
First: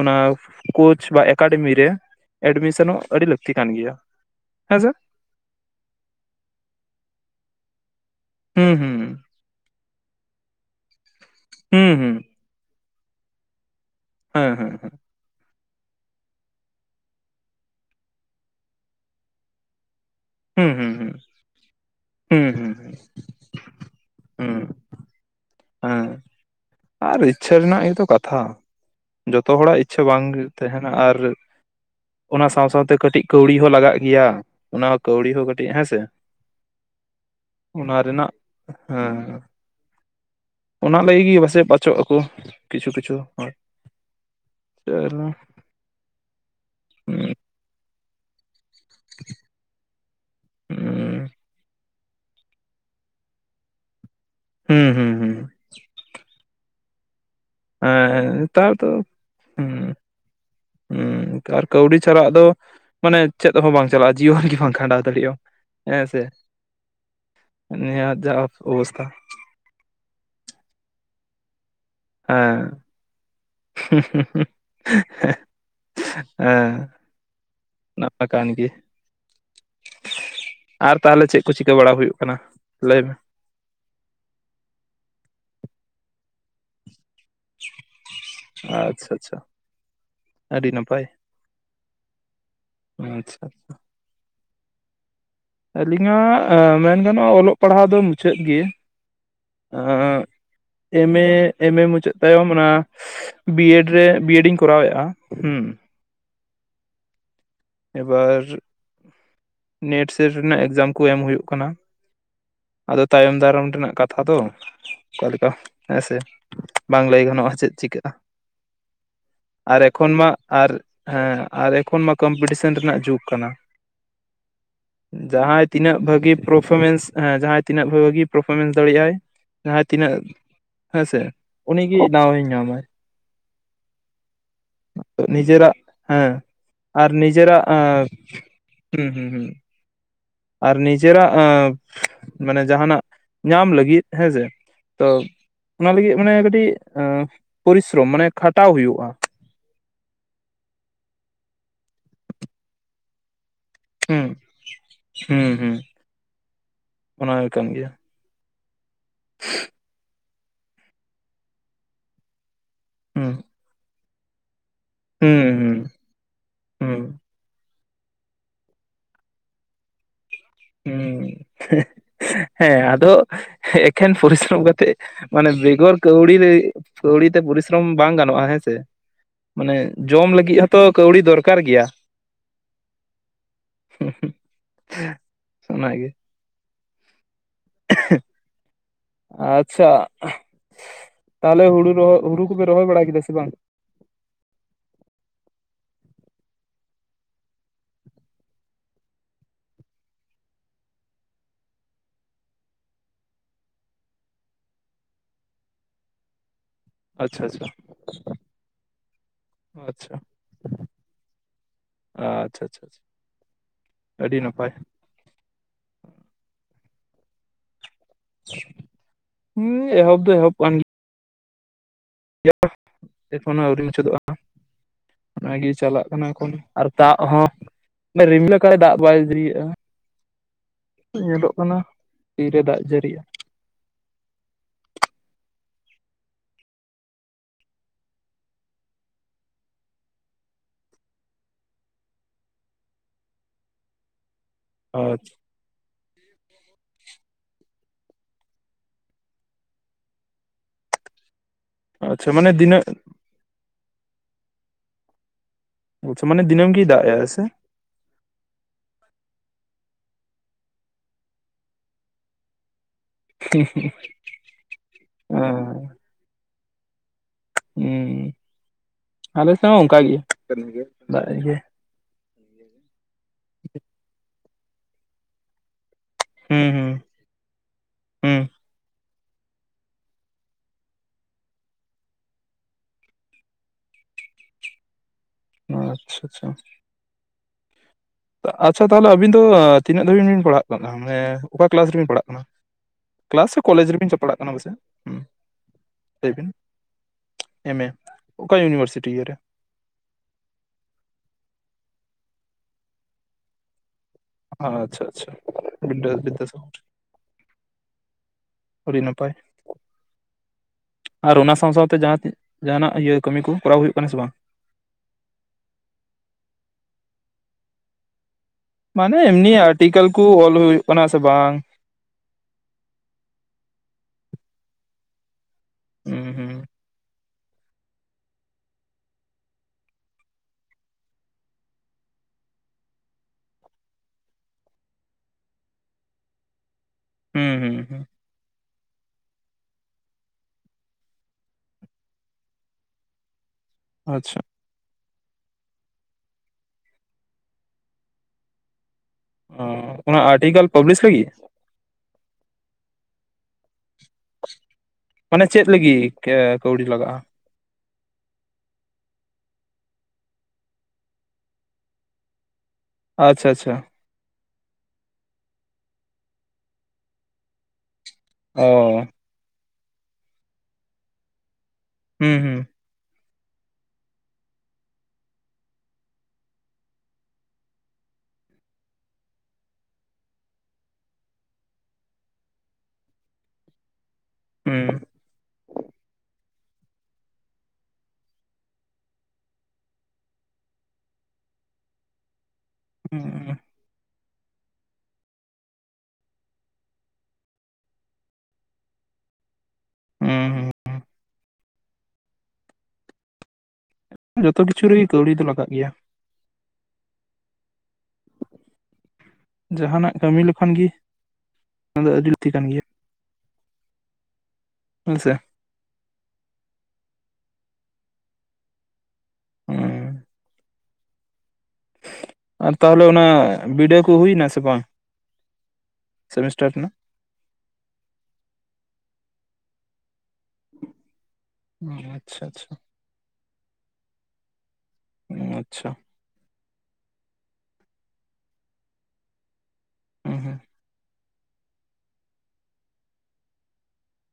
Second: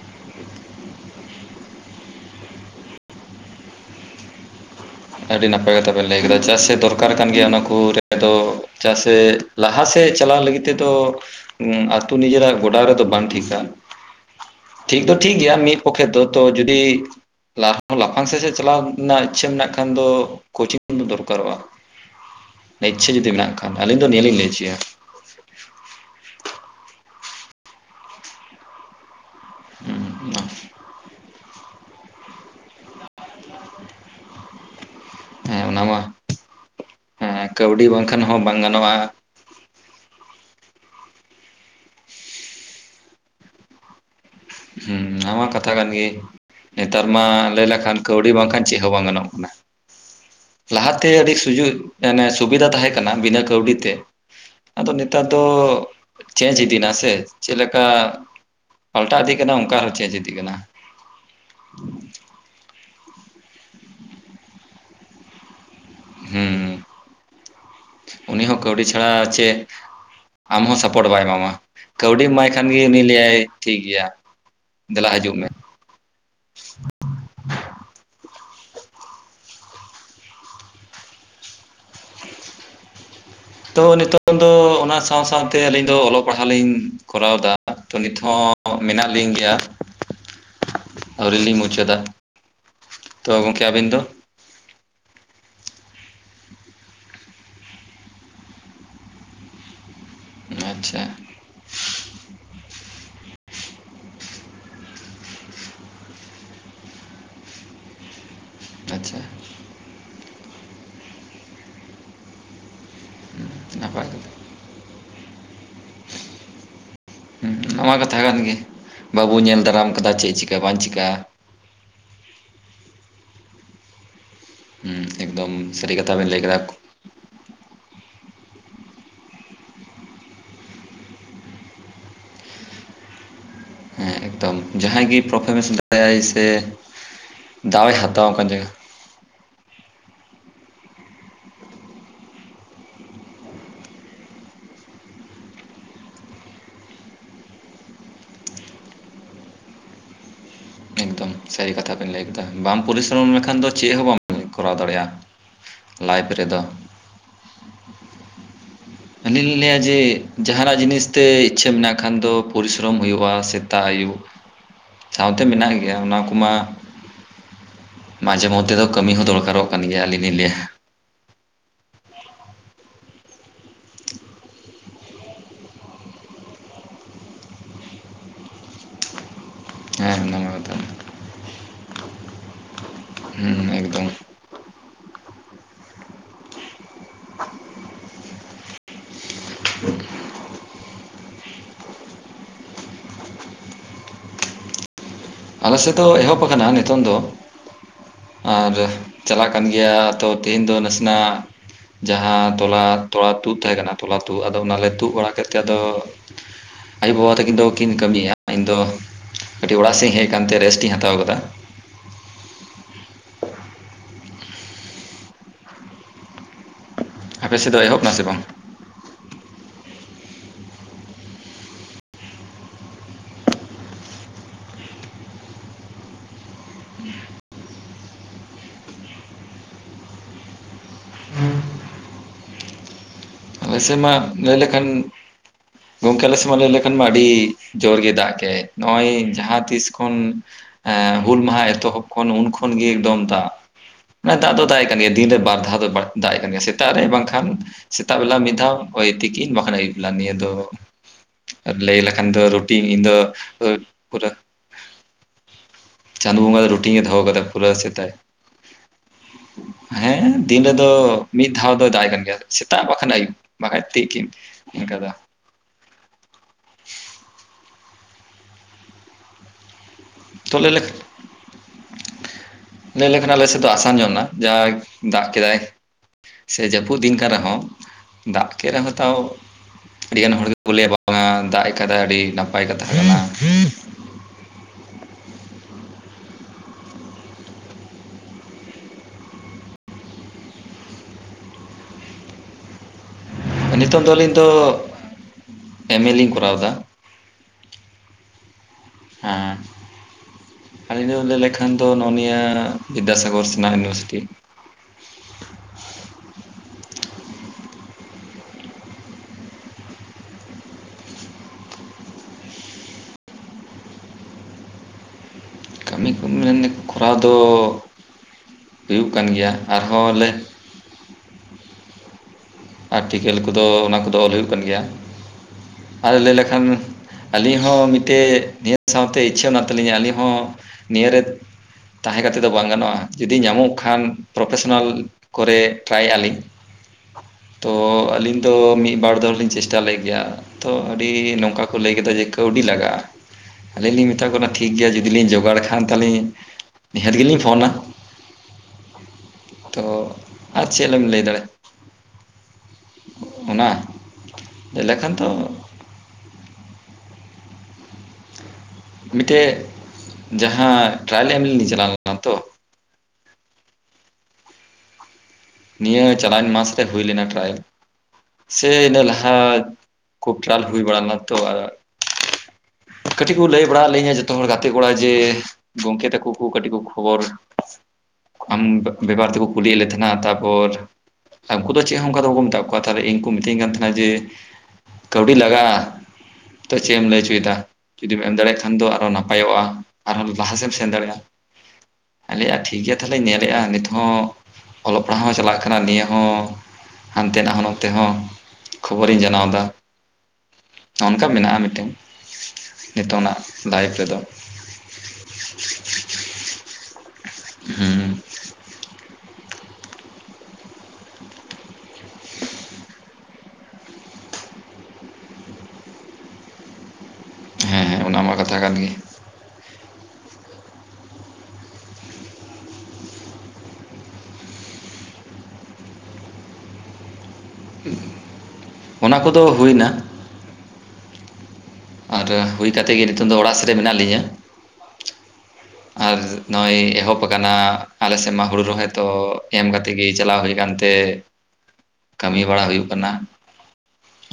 ᱚᱱᱟ ᱠᱳᱪ ᱵᱟ ᱮᱠᱟᱰᱮᱢᱤ ᱨᱮ ᱮᱰᱢᱤᱥᱚᱱᱚᱜ ᱟᱹᱰᱤ ᱞᱟᱹᱠᱛᱤ ᱠᱟᱱ ᱜᱮᱭᱟ ᱾ ᱦᱮᱸ ᱥᱮ? ᱟᱹᱰᱤ ᱱᱟᱯᱟᱭ ᱠᱟᱛᱷᱟ ᱵᱮᱱ ᱞᱟᱹᱭ ᱠᱮᱫᱟ ᱪᱟᱥᱮᱜ ᱫᱚᱨᱠᱟᱨ ᱠᱟᱱ ᱜᱮᱭᱟ ᱚᱱᱟ ᱠᱚᱫᱚ ᱨᱮᱫᱚ ᱦᱩᱸ ᱦᱩᱸ ᱪᱟᱥ ᱛᱮᱜ ᱞᱟᱦᱟᱥᱮᱜ ᱪᱟᱞᱟᱣ ᱞᱟᱹᱜᱤᱫ ᱛᱮᱫᱚ ᱦᱩᱸ ᱦᱩᱸ ᱟᱹᱛᱩ ᱱᱤᱡᱮᱨᱟᱜ ᱜᱚᱰᱟ ᱨᱮᱫᱚ ᱵᱟᱝ ᱴᱷᱤᱠ ᱾ [inaudible] ᱦᱮᱸ ᱦᱩᱸ ᱦᱩᱸ, ᱴᱷᱤᱠ ᱫᱚ ᱴᱷᱤᱠ ᱜᱮᱭᱟ ᱢᱤᱫ ᱯᱚᱠᱠᱷᱮ ᱫᱚ ᱛᱚ ᱡᱩᱫᱤ ᱞᱟᱜ ᱞᱟᱯᱷᱟᱝ ᱥᱮ ᱥᱮᱪᱮᱫ ᱪᱟᱞᱟᱣ ᱱᱟᱜ ᱤᱪᱪᱷᱟ. ᱢᱮᱱᱟᱜ ᱠᱷᱟᱱ ᱫᱚ ᱦᱩᱸ ᱠᱳᱪᱤᱝ ᱦᱩᱸ ᱫᱚ ᱦᱩᱸ ᱫᱚᱨᱠᱟᱨᱚᱜᱼᱟ ᱦᱩᱸ ᱦᱩᱸ ᱤᱪᱪᱷᱟᱹ ᱡᱩᱫᱤ ᱢᱮᱱᱟᱜ ᱠᱷᱟ ᱠᱷᱟᱱ ᱟᱹᱞᱤᱧ ᱫᱚ ᱱᱤᱭᱟᱹ ᱞᱤᱧ ᱞᱟᱹᱭ ᱦᱩᱸ ᱪᱚᱭᱟ ᱾ ᱦᱮᱸ ᱟᱨ ᱤᱪᱪᱷᱟᱹ ᱨᱮᱱᱟᱜ ᱜᱮᱛᱚ ᱠᱟᱛᱷᱟ. ᱾ ᱡᱚᱛᱚ ᱦᱚᱲᱟᱜ ᱤᱪᱪᱷᱟᱹ ᱵᱟᱝ ᱛᱟᱦᱮᱱᱟ ᱟᱨ ᱚᱱᱟ ᱥᱟᱶ ᱥᱟᱶᱛᱮ ᱠᱟᱹᱴᱤᱡ ᱠᱟᱹᱣᱨᱤ ᱦᱚᱸ ᱞᱟᱜᱟᱜ ᱜᱮᱭᱟ ᱾ ᱚᱱᱟ ᱠᱟᱹᱣᱨᱤ ᱦᱚᱸ ᱦᱮᱸ ᱠᱟᱹᱴᱤᱡ ᱚᱱᱟ ᱦᱮᱸᱥᱮ ᱢᱟ ᱦᱮᱸ ᱠᱟᱹᱣᱰᱤ ᱚᱱᱟ ᱵᱟᱝᱠᱷᱟᱱ ᱨᱮᱱᱟᱜ ᱦᱚᱸ ᱵᱟᱝ ᱜᱟᱱᱚᱜᱼᱟ ᱦᱮᱸ ᱾ ᱚᱱᱟ ᱞᱟᱹᱜᱤᱫ ᱜᱮ ᱯᱟᱥᱮᱡ ᱵᱟᱪᱚᱜ ᱟᱠᱚ ᱠᱤᱪᱷᱩ ᱠᱤᱪᱷᱩ ᱾ ᱦᱩᱸ ᱱᱚᱣᱟ ᱢᱟ ᱠᱟᱛᱷᱟ ᱠᱟᱱ ᱜᱤ ᱱᱮᱛᱟᱨ ᱢᱟ ᱞᱟᱹᱭ ᱞᱮᱠᱷᱟᱱ ᱠᱟᱹᱣᱰᱤ ᱵᱟᱝᱠᱷᱟᱱ ᱪᱮᱜ ᱦᱚᱸ ᱵᱟᱝ ᱜᱟᱱᱚᱜ ᱠᱟᱱᱟ ᱾ ᱞᱟᱦᱟᱛᱮ ᱟᱹᱰᱤ ᱥᱩᱡᱩᱜ ᱛᱮᱱᱮ ᱥᱩᱵᱤᱫᱷᱟ ᱛᱟᱦᱮᱸ ᱠᱟᱱᱟ ᱵᱤᱱᱟᱹ ᱠᱟᱹᱣᱰᱤ ᱛᱮ ᱟᱫᱚ ᱦᱩᱸ ᱱᱤᱛ ᱱᱮᱛᱟᱨ ᱦᱩᱸ ᱫᱚ ᱪᱮᱱᱪ ᱤᱫᱤ ᱱᱟ ᱥᱮ ᱾ ᱪᱮᱜ ᱞᱮᱠᱟ ᱦᱮᱸ ᱱᱮᱛᱟᱨ ᱫᱚ ᱯᱟᱞᱴᱟ ᱤᱫᱤᱜ ᱠᱟᱱᱟ ᱚᱱᱠᱟ ᱦᱚᱸ ᱦᱩᱸ ᱪᱮᱱᱪ ᱤᱫᱤᱜ ᱠᱟᱱᱟ ᱾ ᱦᱩᱸ ᱟᱨ ᱠᱟᱹᱣᱰᱤ ᱪᱟᱞᱟᱜ ᱫᱚ ᱢᱟᱱᱮ ᱪᱮᱫ ᱦᱚᱸ ᱵᱟᱝ ᱪᱟᱞᱟᱜᱼᱟ ᱡᱤᱭᱚᱱ ᱜᱮ ᱵᱟᱝ ᱠᱷᱟᱸᱰᱟᱣ ᱫᱟᱲᱮᱭᱟᱜᱼᱟᱢ ᱾ ᱦᱮᱸ ᱥᱮ ᱦᱩᱸ ᱱᱤᱭᱟ ᱩᱱᱤ ᱡᱟ ᱦᱚᱸ ᱠᱟᱹᱣᱰᱤ ᱚᱵᱚᱥᱛᱷᱟ ᱪᱷᱟᱲᱟ ᱾ ᱪᱮᱫ ᱟᱢ ᱦᱚᱸ ᱥᱟᱯᱳᱴ ᱵᱟᱭ ᱮᱢᱟᱢᱟ ᱾ ᱠᱟᱹᱣᱰᱤ ᱮᱢᱟᱭ ᱦᱮᱸ ᱠᱷᱟᱱ ᱜᱤ ᱩᱱᱤ ᱞᱟᱹᱭᱟᱭ ᱴᱷᱤᱠ ᱜᱮᱭᱟ ᱫᱮᱞᱟ ᱦᱤᱡᱩᱜ ᱢᱮ ᱾ [inaudible] ᱱᱟᱯᱟ ᱠᱟᱱ ᱜᱤ ᱾ [inaudible] ᱟᱨ ᱛᱟᱦᱟᱞᱮ ᱪᱮᱜ ᱠᱚ ᱪᱤᱠᱟᱹ ᱵᱟᱲᱟ ᱦᱩᱭᱩᱜ ᱠᱟᱱᱟ ᱞᱟᱹᱭ ᱢᱮ ᱾ ᱛᱚ ᱱᱤᱛᱚᱝ ᱫᱚ ᱚᱱᱟ ᱥᱟᱶ ᱥᱟᱶᱛᱮ ᱟᱹᱞᱤᱧ ᱫᱚ ᱚᱞᱚᱜ ᱯᱟᱲᱦᱟᱣ ᱞᱤᱧ ᱾ ᱠᱚᱨᱟᱣᱫᱟ ᱛᱚ ᱱᱤᱛ ᱦᱚᱸ ᱢᱮᱱᱟᱜ ᱟᱪᱪᱷᱟ ᱞᱤᱧ ᱟᱪᱪᱷᱟ ᱜᱮᱭᱟ ᱟᱹᱰᱤ ᱱᱟᱯᱟᱭ ᱾ ᱟ. ᱣᱨᱤ ᱞᱤᱧ ᱢᱩᱪᱟ. ᱫ ᱫᱟ ᱛᱚ ᱟᱪᱪᱷᱟ ᱜᱚᱝᱠᱮ ᱟ. ᱵᱤᱱ ᱫᱚ? ᱟᱹᱞᱤᱧᱟᱜ ᱟᱸ ᱢᱮᱱ ᱜᱟᱱᱚᱜᱼᱟ ᱚᱞᱚᱜ ᱯᱟᱲᱦᱟᱣ ᱫᱚ ᱢᱩᱪᱟᱹᱫ ᱜᱤ [inaudible] ᱟᱪᱪᱷᱟ ᱮ ᱢᱮ ᱮ ᱢᱮ ᱢᱩᱪᱟᱹᱫ ᱛᱟᱭᱚᱢ ᱚᱱᱟ [inaudible] ᱵᱤᱭᱮᱰ ᱨᱮ ᱵᱤᱭᱮᱰ ᱤᱧ ᱠᱚᱨᱟᱣᱮᱜᱼᱟ ᱦᱩᱸ ᱾ ᱮᱵᱟᱨ ᱟᱪᱪᱷᱟ, ᱱᱮᱴ ᱥᱮᱴ ᱨᱮᱱᱟᱜ ᱮᱠᱡᱟᱢ ᱠᱚ ᱮᱢ ᱦᱩᱭᱩᱜ ᱠᱟᱱᱟ ᱾ ᱟᱫᱚ ᱛᱟᱭᱚᱢ ᱫᱟᱨᱟᱢ ᱨᱮᱱᱟᱜ ᱠᱟᱛᱷᱟ ᱛᱚ ᱚᱠᱟᱞᱮᱠᱟ ᱾ ᱦᱮᱸ ᱥᱮ ᱵᱟᱝ ᱞᱟᱹᱭ ᱜᱟᱱᱚᱜᱼᱟ ᱦᱩᱸ ᱪᱮᱜ ᱱᱚᱣᱟ ᱪᱤᱠᱟᱹᱜᱼᱟ ᱠᱟᱛᱷᱟ ᱾ ᱠᱟᱱ ᱜᱮ ᱵᱟᱵᱚ ᱧᱮᱞ ᱟᱨ ᱫᱟᱨᱟᱢ ᱠᱟᱫᱟ ᱮᱠᱷᱚᱱ ᱢᱟ ᱪᱮᱫ ᱪᱤᱠᱟᱹ ᱟᱨ ᱵᱟᱝ ᱪᱤᱠᱟᱹᱜᱼᱟ ᱦᱮᱸ ᱟᱨ ᱮᱠᱷᱚᱱ ᱢᱟ ᱠᱚᱢᱯᱤᱴᱤᱥᱮᱱ ᱨᱮᱱᱟᱜ ᱡᱩᱠ ᱠᱟᱱᱟ ᱦᱩᱸ ᱾ ᱮᱠᱫᱚᱢ ᱡᱟᱦᱟᱸᱭ ᱥᱟᱹᱨᱤ ᱛᱤᱱᱟᱹᱜ ᱠᱟᱛᱷᱟ ᱵᱮᱱ ᱵᱷᱟᱹᱜᱤ ᱞᱟᱹᱭ ᱠᱮᱫᱟ ᱯᱨᱚᱯᱷᱚᱢᱮᱱᱥ ᱦᱮᱸ ᱡᱟᱦᱟᱸᱭ ᱛᱤᱱᱟᱹᱜ ᱵᱷᱟᱹᱜᱤ ᱯᱟᱨᱯᱷᱚᱨᱢᱮᱱᱥ ᱫᱟᱲᱮᱭᱟᱜᱼ ᱟᱭ ᱡᱟᱦᱟᱸ ᱛᱤᱱᱟᱹᱜ ᱦᱮᱸ ᱥᱮ ᱩᱱᱤᱜᱮ ᱫᱟᱣᱮ ᱧᱟᱢᱟᱭ ᱾ ᱦᱮᱸ ᱮᱠᱫᱚᱢ ᱡᱟᱦᱟᱸᱭ ᱜᱮ ᱛᱚ ᱯᱨᱟᱨᱯᱷᱚᱨᱢᱮᱱᱥ ᱫᱟᱲᱮᱭᱟᱜᱟᱭ ᱥᱮ ᱡᱮᱨ ᱫᱟᱣᱮ ᱟᱨ ᱦᱟᱛᱟᱣᱟ ᱚᱱᱠᱟᱱ ᱡᱟᱭᱜᱟ ᱦᱩᱸ ᱦᱩᱸ ᱦᱩᱸ ᱟᱨ ᱱᱤᱡᱮᱨᱟᱜ ᱟᱸᱻ ᱢᱟᱱᱮ ᱡᱟᱦᱟᱸᱱᱟᱜ ᱧᱟᱢ ᱞᱟᱹᱜᱤᱫ ᱦᱮᱸᱥᱮ ᱛᱚ ᱚᱱᱟ ᱞᱟᱹᱜᱤᱫ ᱢᱟᱱᱮ ᱠᱟᱹᱴᱤᱡ ᱯᱚᱨᱤᱥᱨᱚᱢ ᱢᱟᱱᱮ ᱠᱷᱟᱴᱟᱣ ᱦᱩᱭᱩᱜᱼᱟ ᱾ ᱮᱠᱫᱚᱢ ᱥᱟᱹᱨᱤ ᱠᱟᱛᱷᱟ ᱵᱤᱱ ᱞᱟᱹᱭ ᱠᱮᱫᱟ ᱵᱟᱢ ᱯᱚᱨᱤᱥᱨᱚᱢ ᱞᱮᱠᱷᱟᱱ ᱫᱚ ᱪᱮᱫ ᱦᱚᱸ ᱵᱟᱢ ᱦᱩᱸ ᱠᱚᱨᱟᱣ ᱫᱟᱲᱮᱭᱟᱜᱼᱟ ᱦᱩᱸ ᱦᱩᱸ ᱞᱟᱭᱤᱯᱷ ᱨᱮᱫᱚ ᱾ ᱚᱱᱟ ᱠᱟᱱ ᱜᱮᱭᱟ ᱟᱹᱞᱤᱧ ᱞᱤᱧ ᱞᱟᱹᱭᱟ ᱡᱮ ᱡᱟᱦᱟᱸᱱᱟᱜ ᱡᱤᱱᱤᱥ ᱛᱮ ᱤᱪᱪᱷᱟᱹ ᱢᱮᱱᱟᱜ ᱠᱷᱟᱱ ᱫᱚ ᱯᱚᱨᱤᱥᱨᱚᱢ ᱦᱩᱭᱩᱜᱼᱟ ᱦᱩᱸ ᱥᱮᱛᱟᱜ ᱟᱹᱭᱩᱵ ᱥᱟᱶᱛᱮ ᱦᱩᱸ ᱢᱮᱱᱟᱜ ᱦᱩᱸ ᱜᱮ ᱚᱱᱟ ᱠᱚᱢᱟ ᱦᱩᱸ ᱢᱟᱡᱷᱮ ᱢᱚᱫᱽᱫᱷᱮ ᱫᱚ ᱠᱟᱹᱢᱤ ᱦᱚᱸ ᱫᱚᱨᱠᱟᱨᱚᱜ ᱠᱟᱱ ᱜᱮᱭᱟ ᱟᱹᱞᱤᱧ ᱞᱤᱧ ᱞᱟᱹᱭᱟ ᱾ ᱦᱩᱸ ᱦᱮᱸ ᱟᱫᱚ ᱮᱠᱷᱮᱱ ᱯᱚᱨᱤᱥᱨᱚᱢ ᱠᱟᱛᱮᱜ ᱢᱟᱱᱮ ᱵᱮᱜᱚᱨ ᱠᱟᱹᱣᱲᱤ ᱨᱮ ᱠᱟᱹᱣᱰᱤ ᱛᱮ ᱯᱚᱨᱤᱥᱨᱚᱢ ᱵᱟᱝ ᱜᱟᱱᱚᱜᱼᱟ ᱦᱮᱸ ᱥᱮ ᱾ ᱢᱟᱱᱮ ᱦᱮᱸ ᱡᱚᱢ ᱚᱱᱟ ᱢᱟ ᱞᱟᱹᱜᱤᱫ ᱠᱟᱛᱷᱟ ᱦᱚᱸᱛᱚ ᱠᱟᱹᱣᱰᱤ ᱫᱚᱨᱠᱟᱨ ᱜᱮᱭᱟ ᱾ ᱦᱮᱸ ᱮᱠᱫᱚᱢ ᱾ ᱦᱮᱸ ᱚᱱᱟ ᱜᱮ ᱾ ᱟᱪᱪᱷᱟ ᱛᱟᱦᱚᱞᱮ ᱦᱳᱲᱳ ᱨᱚᱦᱚ ᱦᱳᱲᱳ ᱠᱚᱯᱮ ᱨᱚᱦᱚᱭ ᱵᱟᱲᱟ ᱠᱮᱫᱟ ᱥᱮ ᱵᱟᱝ? ᱟᱞᱮ ᱥᱮᱫ ᱫᱚ ᱮᱦᱚᱵ ᱟᱠᱟᱱᱟ ᱱᱤᱛᱚᱝ ᱫᱚ ᱾ ᱟᱨ ᱪᱟᱞᱟᱜ ᱠᱟᱱ ᱜᱮᱭᱟ ᱛᱚ ᱛᱮᱦᱮᱧ ᱫᱚ ᱱᱟᱥᱮᱱᱟᱜ ᱡᱟᱦᱟᱸ ᱛᱚᱞᱟ ᱛᱚᱞᱟ ᱛᱩᱫ ᱛᱟᱦᱮᱸ ᱠᱟᱱᱟ ᱛᱚᱞᱟ ᱛᱩᱫ ᱟᱫᱚ ᱚᱱᱟᱞᱮ ᱛᱩᱫ ᱵᱟᱲᱟ ᱠᱮᱫ ᱛᱮ ᱟᱫᱚ [inaudible] ᱟᱭᱳ ᱵᱟᱵᱟ ᱛᱟᱹᱠᱤᱱ ᱟᱪᱪᱷᱟ ᱫᱚᱠᱤᱱ ᱠᱟᱹᱢᱤᱭᱟ ᱤᱧ ᱫᱚ ᱠᱟᱹᱴᱤᱡ ᱚᱲᱟᱜ ᱥᱮᱫ ᱟᱪᱪᱷᱟ ᱤᱧ ᱦᱮᱡ ᱟᱠᱟᱱ ᱛᱮ ᱨᱮᱥᱴ ᱤᱧ ᱦᱟᱛᱟᱣ ᱟᱠᱟᱫᱟ ᱾ ᱟᱪᱪᱷᱟ ᱟᱪᱪᱷᱟ ᱟᱹᱰᱤ ᱱᱟᱯᱟᱭ ᱾ ᱟᱯᱮ ᱥᱮᱫ ᱫᱚ ᱮᱦᱚᱵ ᱮᱱᱟ ᱥᱮ ᱵᱟᱝ? ᱦᱩᱸ ᱮᱦᱚᱵ ᱫᱚ ᱮᱦᱚᱵ ᱠᱟᱱ ᱟᱨ ᱮᱠᱷᱚᱱᱚ ᱟᱹᱣᱨᱤ ᱢᱩᱪᱟᱹᱫᱚᱜᱼᱟ ᱛᱚ ᱾ ᱚᱱᱟ ᱜᱮ ᱪᱟᱞᱟᱜ ᱠᱟᱱᱟ ᱮᱠᱷᱚᱱ ᱟᱨ ᱫᱟᱜ ᱦᱚᱸ ᱢᱟᱱᱮ ᱨᱤᱢᱤᱞ ᱟᱠᱟᱜᱼᱟᱭ ᱫᱟᱜ ᱵᱟᱭ ᱡᱟᱹᱲᱤᱭᱮᱫᱼᱟ ᱾ ᱧᱮᱞᱚᱜ ᱠᱟᱱᱟ ᱛᱤᱨᱮ ᱫᱟᱜ ᱡᱟᱹᱲᱤᱭᱮᱜᱼᱟ ᱣᱮᱭᱥᱮ ᱢᱟ ᱞᱟᱹᱭ ᱞᱮᱠᱷᱟᱱ ᱜᱚᱝᱠᱮ ᱟᱞᱮ ᱢᱟ ᱞᱟᱹᱭ ᱞᱮᱠᱷᱟᱱ ᱢᱟ ᱟᱹᱰᱤ ᱡᱳᱨ ᱜᱮ ᱫᱟᱜ ᱠᱮᱜᱟᱭ ᱱᱚᱜᱼᱚᱭ ᱡᱟᱦᱟᱸ ᱛᱤᱥ ᱠᱷᱚᱱ ᱮ ᱦᱩᱞ ᱢᱟᱦᱟᱸ ᱮᱛᱚᱦᱚᱵ ᱠᱷᱚᱱ ᱩᱱ ᱠᱷᱚᱱ ᱜᱮ ᱮᱠᱫᱚᱢ ᱫᱟᱜ ᱾ ᱢᱟᱱᱮ ᱫᱟᱜ ᱫᱚ ᱫᱟᱜᱮᱜ ᱠᱟᱱ ᱦᱳᱭ ᱜᱮᱭᱟ ᱫᱤᱱᱨᱮ ᱵᱟᱨ ᱫᱷᱟᱣ ᱫᱚ ᱫᱟᱜ ᱮᱫ ᱠᱟᱱ ᱜᱮᱭᱟ ᱥᱮᱛᱟᱜ ᱨᱮ ᱵᱟᱝᱠᱷᱟᱱ ᱥᱮᱛᱟᱜ ᱵᱮᱞᱟ ᱢᱤᱫ ᱫᱷᱟᱣ ᱳᱭ ᱛᱤᱠᱤᱱ ᱵᱟᱠᱷᱟᱱ ᱟᱹᱭᱩᱵ ᱵᱮᱞᱟ ᱱᱤᱭᱟᱹ ᱫᱚ ᱞᱟᱹᱭ ᱞᱮᱠᱷᱟᱱ ᱟᱪᱪᱷᱟ ᱫᱚ ᱢᱟᱱᱮ ᱫᱤᱱᱟᱹᱢ ᱨᱩᱴᱤᱱ ᱫᱚ ᱯᱩᱨᱟᱹ ᱟᱪᱪᱷᱟ ᱪᱟᱸᱫᱚ ᱢᱟᱱᱮ ᱵᱚᱸᱜᱟ ᱫᱤᱱᱟᱹᱢ ᱜᱮᱭ ᱨᱩᱴᱤᱱ ᱮ ᱫᱟᱜ ᱫᱚᱦᱚ ᱮᱜᱼᱟ ᱥᱮ ᱟᱠᱟᱫᱟ ᱯᱩᱨᱟᱹ ᱥᱮᱛᱟᱜ ᱦᱮᱸ ᱫᱤᱱ ᱨᱮᱫᱚ ᱢᱤᱫ ᱫᱷᱟᱣ ᱫᱚᱭ ᱫᱟᱜ ᱮᱫ ᱜᱮᱭᱟ ᱥᱮᱛᱟᱜ ᱵᱟᱠᱷᱟᱱ ᱟᱹᱭᱩᱵ ᱾ ᱵᱟᱠᱷᱟᱡ ᱛᱤᱠᱤᱱ ᱢᱮᱱᱠᱷᱟᱡ ᱫᱚ ᱾ ᱚᱸᱻ ᱦᱮᱸ ᱟᱞᱮᱥᱮᱫ ᱦᱚᱸ ᱚᱱᱠᱟ ᱜᱮ ᱛᱚ ᱞᱟᱹᱭ ᱞᱮᱠᱷᱟᱱ ᱫᱟᱜ ᱮᱫ ᱜᱮᱭᱟᱭ ᱾ ᱞᱟᱹᱭ ᱞᱮᱠᱷᱟᱱ ᱟᱞᱮ ᱥᱮᱫ ᱫᱚ ᱟᱥᱟᱱ ᱧᱚᱜ ᱮᱱᱟ ᱡᱟᱭ ᱫᱟᱜ ᱠᱮᱫᱟᱭ ᱾ ᱥᱮ ᱦᱩᱸ ᱦᱩᱸ ᱡᱟᱹᱯᱩᱫ ᱫᱤᱱ ᱠᱟᱱ ᱨᱮᱦᱚᱸ ᱦᱩᱸ ᱫᱟᱜ ᱠᱮᱫ ᱨᱮᱦᱚᱸ ᱛᱟᱣ ᱟᱹᱰᱤ ᱜᱟᱱ ᱦᱚᱲ ᱜᱮᱠᱚ ᱞᱟᱹᱭᱟ ᱵᱟᱝᱟ ᱫᱟᱜ ᱟᱠᱟᱫᱟᱭ ᱟᱹᱰᱤ ᱱᱟᱯᱟᱭ ᱠᱟᱛᱷᱟ ᱠᱟᱱᱟ ᱾ ᱟᱪᱪᱷᱟ ᱪᱷᱟ᱾ ᱟᱪᱪᱷᱟ ᱛᱟᱦᱚᱞᱮ ᱟᱹᱵᱤᱱ ᱫᱚ ᱛᱤᱱᱟᱹᱜ ᱫᱷᱟᱹᱵᱤᱡ ᱵᱤᱱ ᱯᱟᱲᱦᱟᱜ ᱠᱟᱱᱟ ᱢᱟᱱᱮ ᱚᱠᱟ ᱠᱞᱟᱥ ᱨᱮᱵᱤᱱ ᱯᱟᱲᱦᱟᱜ ᱠᱟᱱᱟ? ᱠᱮᱞᱟᱥ ᱥᱮ ᱠᱚᱞᱮᱡᱽ ᱱᱤᱛᱚᱝ ᱨᱮᱵᱤᱱ ᱫᱚ ᱟᱹᱞᱤᱧ ᱯᱟᱲᱦᱟᱜ ᱫᱚ ᱠᱟᱱᱟ ᱯᱟᱥᱮ ᱦᱮᱸ ᱮᱢ ᱮ ᱞᱤᱧ ᱞᱟᱹᱭ ᱵᱤᱱ᱾ ᱠᱚᱨᱟᱣ ᱮᱫᱟ ᱮᱢᱮ ᱾ ᱚᱠᱟ ᱤᱭᱩᱱᱤᱵᱟᱨᱥᱤᱴᱤ ᱤᱭᱟᱹ ᱨᱮ? ᱦᱮᱸ ᱟᱹᱞᱤᱧ ᱫᱚ ᱞᱟᱹᱭ ᱞᱮᱠᱷᱟᱱ ᱫᱚ ᱱᱚᱜ ᱱᱤᱭᱟᱹ ᱵᱤᱫᱽᱫᱟᱥᱟᱜᱚᱨ ᱥᱮᱱᱟᱜ ᱤᱭᱩᱱᱤᱵᱷᱟᱨᱥᱤᱴᱤ ᱾ ᱟᱪᱪᱷᱟ, ᱟᱪᱪᱷᱟ [unintelligible] ᱟᱹᱰᱤ ᱱᱟᱯᱟᱭ᱾ ᱟᱨ ᱚᱱᱟ ᱥᱟᱶ ᱥᱟᱶᱛᱮ ᱡᱟᱦᱟᱸ ᱡᱟᱦᱟᱸᱱᱟᱜ ᱤᱭᱟᱹ ᱠᱟᱹᱢᱤ ᱠᱚ ᱠᱚᱨᱟᱣ ᱦᱩᱭᱩᱜ ᱠᱟᱱᱟ ᱥᱮ ᱵᱟᱝ? ᱠᱟᱹᱢᱤ ᱠᱚ ᱢᱮᱱ ᱠᱚᱨᱟᱣ ᱫᱚ ᱦᱩᱭᱩᱜ ᱢᱟᱱᱮ ᱠᱟᱱ ᱜᱮᱭᱟ ᱮᱢᱱᱤ ᱟᱨᱴᱤᱠᱮᱞ ᱟᱨᱦᱚᱸ ᱠᱚ ᱞᱮ ᱚᱞ ᱦᱩᱭᱩᱜ ᱠᱟᱱᱟ ᱥᱮ ᱵᱟᱝ? ᱟᱨᱴᱤᱠᱮᱞ ᱠᱚᱫᱚ ᱚᱱᱟ ᱠᱚᱫᱚ ᱚᱞ ᱦᱩᱭᱩᱜ ᱠᱟᱱ ᱜᱮᱭᱟ, ᱟᱨ ᱦᱩᱸ ᱞᱟᱹᱭ ᱦᱩᱸ ᱞᱮᱠᱷᱟᱱ ᱟᱹᱞᱤᱧ ᱦᱚᱸ ᱢᱤᱫᱴᱮᱱ ᱱᱤᱭᱟᱹ ᱥᱟᱶᱛᱮ ᱤᱪᱪᱷᱟᱹ ᱢᱮᱱᱟᱜ ᱛᱟᱞᱤᱧᱟ ᱟᱹᱞᱤᱧ ᱦᱚᱸ ᱱᱤᱭᱟᱹ ᱨᱮ ᱛᱟᱦᱮᱸ ᱠᱟᱛᱮᱫ ᱫᱚ ᱵᱟᱝ ᱜᱟᱱᱚᱜᱼᱟ ᱡᱩᱫᱤ ᱧᱟᱢᱚᱜ ᱠᱷᱟᱱ ᱯᱨᱚᱯᱷᱮᱥᱚᱱᱟᱞ ᱠᱚᱨᱮ ᱴᱨᱟᱭ ᱮᱜ-ᱟ ᱞᱤᱧ ᱾ ᱦᱩᱸ ᱛᱚ ᱦᱩᱸ ᱦᱩᱸ ᱟᱹᱞᱤᱧ ᱛᱚ ᱢᱤᱫ ᱵᱟᱨ ᱫᱚ ᱞᱤᱧ ᱪᱮᱥᱴᱟ ᱞᱮᱫ ᱜᱮᱭᱟ ᱛᱚ ᱟᱹᱰᱤ ᱱᱚᱝᱠᱟ ᱠᱚ ᱞᱟᱹᱭ ᱠᱮᱫᱟ ᱡᱮ ᱠᱟᱹᱣᱰᱤ ᱞᱟᱜᱟᱜᱼᱟ᱾ ᱟᱹᱞᱤᱧ ᱞᱤᱧ ᱢᱮᱛᱟ ᱟᱪᱪᱷᱟ ᱠᱚ ᱠᱟᱱᱟ ᱴᱷᱤᱠ ᱜᱮᱭᱟ ᱡᱩᱫᱤ ᱞᱤᱧ ᱡᱳᱜᱟᱲ ᱠᱷᱟᱱ ᱛᱟᱦᱚᱞᱮ ᱱᱤᱦᱟᱹᱛ ᱜᱮᱞᱤᱧ ᱯᱷᱳᱱᱟ ᱾ ᱚ ᱛᱚ ᱚᱱᱟ ᱟᱨ ᱟᱨᱴᱤᱠᱮᱞ ᱪᱮᱫ ᱯᱟᱵᱽᱞᱤᱥ ᱮᱢ ᱞᱟᱹᱭ ᱞᱟᱹᱜᱤᱫ ᱫᱟᱲᱮᱭᱟᱜᱼᱟ᱾ ᱚᱱᱟ ᱞᱟᱹᱭ ᱞᱮᱠᱷᱟᱱ ᱛᱚ ᱢᱟᱱᱮ ᱪᱮᱫ ᱞᱟᱹᱜᱤᱫ ᱠᱟᱹᱣᱰᱤ ᱞᱟᱜᱟᱜᱼᱟ? ᱢᱤᱫᱴᱮᱡ ᱡᱟᱦᱟᱸ ᱴᱨᱟᱭᱮᱞ ᱮᱢ ᱞᱤᱧ ᱪᱟᱞᱟᱣ ᱞᱮᱱᱟ ᱛᱚ ᱟᱪᱪᱷᱟ, ᱟᱪᱪᱷᱟ᱾ ᱱᱤᱭᱟᱹ ᱪᱟᱞᱟᱣᱮᱱ ᱢᱟᱥ ᱨᱮ ᱦᱩᱭ ᱞᱮᱱᱟ ᱴᱨᱟᱭᱮᱞ ᱚ ᱥᱮ [unintelligible] ᱠᱷᱩᱵᱽ ᱴᱨᱟᱭᱟᱞ ᱦᱩᱭ ᱵᱟᱲᱟ ᱞᱮᱱᱟ ᱛᱚ ᱦᱩᱸ, ᱦᱩᱸ᱾ ᱠᱟᱹᱴᱤᱡ ᱠᱚ ᱞᱟᱹᱭ ᱵᱟᱲᱟᱫ ᱞᱤᱧᱟᱹ ᱡᱚᱛᱚ ᱦᱚᱲ ᱜᱟᱛᱮ ᱠᱚᱲᱟ ᱡᱮ ᱜᱚᱝᱠᱮ ᱛᱟᱠᱚ ᱠᱚ ᱠᱟᱹᱴᱤᱡ ᱠᱚ ᱠᱷᱚᱵᱚᱨ ᱟᱢ ᱵᱮᱯᱟᱨ ᱛᱮᱠᱚ ᱠᱩᱞᱤᱭᱮᱫ ᱞᱮ ᱛᱟᱦᱮᱸᱱᱟ ᱛᱟᱨ ᱼᱯᱚᱨ ᱩᱱᱠᱩ ᱫᱚ ᱪᱮᱫ ᱦᱚᱸ ᱚᱱᱠᱟ ᱫᱚ ᱵᱟᱠᱚ ᱢᱮᱛᱟᱜ ᱠᱚᱣᱟ ᱛᱟᱦᱞᱮ ᱤᱧ ᱠᱚ ᱢᱤᱛᱟᱹᱧ ᱠᱟᱱ ᱛᱟᱦᱮᱸᱱᱟ ᱡᱮ ᱦᱩᱸ᱾ ᱠᱟᱣᱲᱤ ᱞᱟᱜᱟᱼᱟ ᱛᱚ ᱮᱢ ᱞᱟᱹᱭ ᱪᱩᱭᱫᱟ ᱾ ᱡᱩᱫᱤᱢ ᱮᱢ ᱫᱟᱲᱮᱭᱟᱜ ᱠᱷᱟᱱ ᱫᱚ ᱟᱨ ᱱᱟᱯᱟᱭᱚᱜᱼᱟ ᱟᱨᱦᱚᱸ ᱞᱟᱦᱟ ᱥᱮᱫ ᱮᱢ ᱥᱮᱱ ᱫᱟᱲᱮᱭᱟᱜᱼᱟ ᱟᱞᱮᱭᱟᱜ ᱴᱷ ᱴᱷᱤᱠ ᱜᱮᱭᱟ ᱛᱟᱦᱞᱮᱧ ᱦᱩᱸ ᱧᱮᱞᱮᱫᱼᱟ ᱱᱤᱛ ᱦᱚᱸ ᱚᱞᱚᱜ ᱯᱟᱲᱦᱟᱣ ᱦᱚᱸ ᱪᱟᱞᱟᱜ ᱠᱟᱱᱟ ᱱᱤᱭᱟᱹ ᱦᱚᱸ ᱦᱟᱱᱛᱮ ᱱᱟᱜ ᱦᱚ ᱱᱚᱱᱛᱮ ᱦᱚᱸ ᱠᱷᱚᱵᱚᱨᱤᱧ ᱡᱟᱱᱟᱣ ᱫᱟ ᱾ ᱦᱩᱸ ᱦᱩᱸ ᱚᱱᱠᱟ ᱢᱮᱱᱟᱜᱼᱟ ᱢᱤᱫᱴᱮᱝ ᱱᱤᱛᱚᱜᱼᱱᱟᱜ ᱞᱟᱭᱤᱯᱷ ᱨᱮᱫᱚ᱾ ᱡᱚᱛᱚ ᱠᱤᱪᱷᱩ ᱨᱮᱜᱮ ᱠᱟᱹᱣᱰᱤ ᱫᱚ ᱞᱟᱜᱟᱜ ᱜᱮᱭᱟ ᱾ ᱦᱩᱸᱻ ᱡᱟᱦᱟᱸᱱᱟᱜ ᱠᱟᱹᱢᱤ ᱞᱮᱠᱷᱟᱱ ᱜᱤ ᱚᱱᱟ ᱫᱚ ᱟᱹᱰᱤ ᱞᱟᱹᱠᱛᱤ ᱠᱟᱱ ᱜᱮᱭᱟ ᱾ ᱦᱮᱸ ᱥᱮ᱾ ᱦᱮᱸ ᱚᱱᱟ ᱢᱟ ᱠᱟᱛᱷᱟ ᱠᱟᱱ ᱜᱮ ᱾ [unintelligible] ᱟᱨ ᱛᱟᱦᱚᱞᱮ ᱚᱱᱟ ᱵᱤᱰᱟᱹᱣ ᱠᱚ ᱦᱩᱭᱮᱱᱟ ᱥᱮ ᱵᱟᱝ ᱥᱮᱢᱤᱥᱴᱟᱨ ᱨᱮᱱᱟᱜ? ᱚᱱᱟ ᱠᱚᱫᱚ ᱦᱩᱭᱱᱟ ᱾ ᱚ, ᱟᱨ ᱟᱪᱪᱷᱟ ᱦᱩᱭ ᱟᱪᱪᱷᱟ ᱠᱟᱛᱮᱜ ᱜᱮ ᱱᱤᱛᱚᱝ ᱫᱚ ᱚᱲᱟᱜ ᱥᱮᱫ ᱨᱮ ᱢᱮᱱᱟᱜ ᱞᱤᱧᱟᱹ ᱾ ᱟᱪᱪᱷᱟ᱾ ᱟᱨ ᱱᱚᱜᱼᱚᱭ ᱮᱦᱚᱵ ᱟᱠᱟᱱᱟ ᱟᱞᱮ ᱥᱮᱫ ᱢᱟ ᱦᱩᱲᱩ ᱨᱚᱦᱚᱭ ᱛᱚ ᱮᱢ ᱠᱟᱛᱮ ᱜᱮ ᱦᱩᱸ ᱪᱟᱞᱟᱣ ᱦᱩᱭ ᱠᱟᱱ ᱛᱮ ᱠᱟᱹᱢᱤ ᱵᱟᱲᱟ ᱦᱩᱭᱩᱜ ᱠᱟᱱᱟ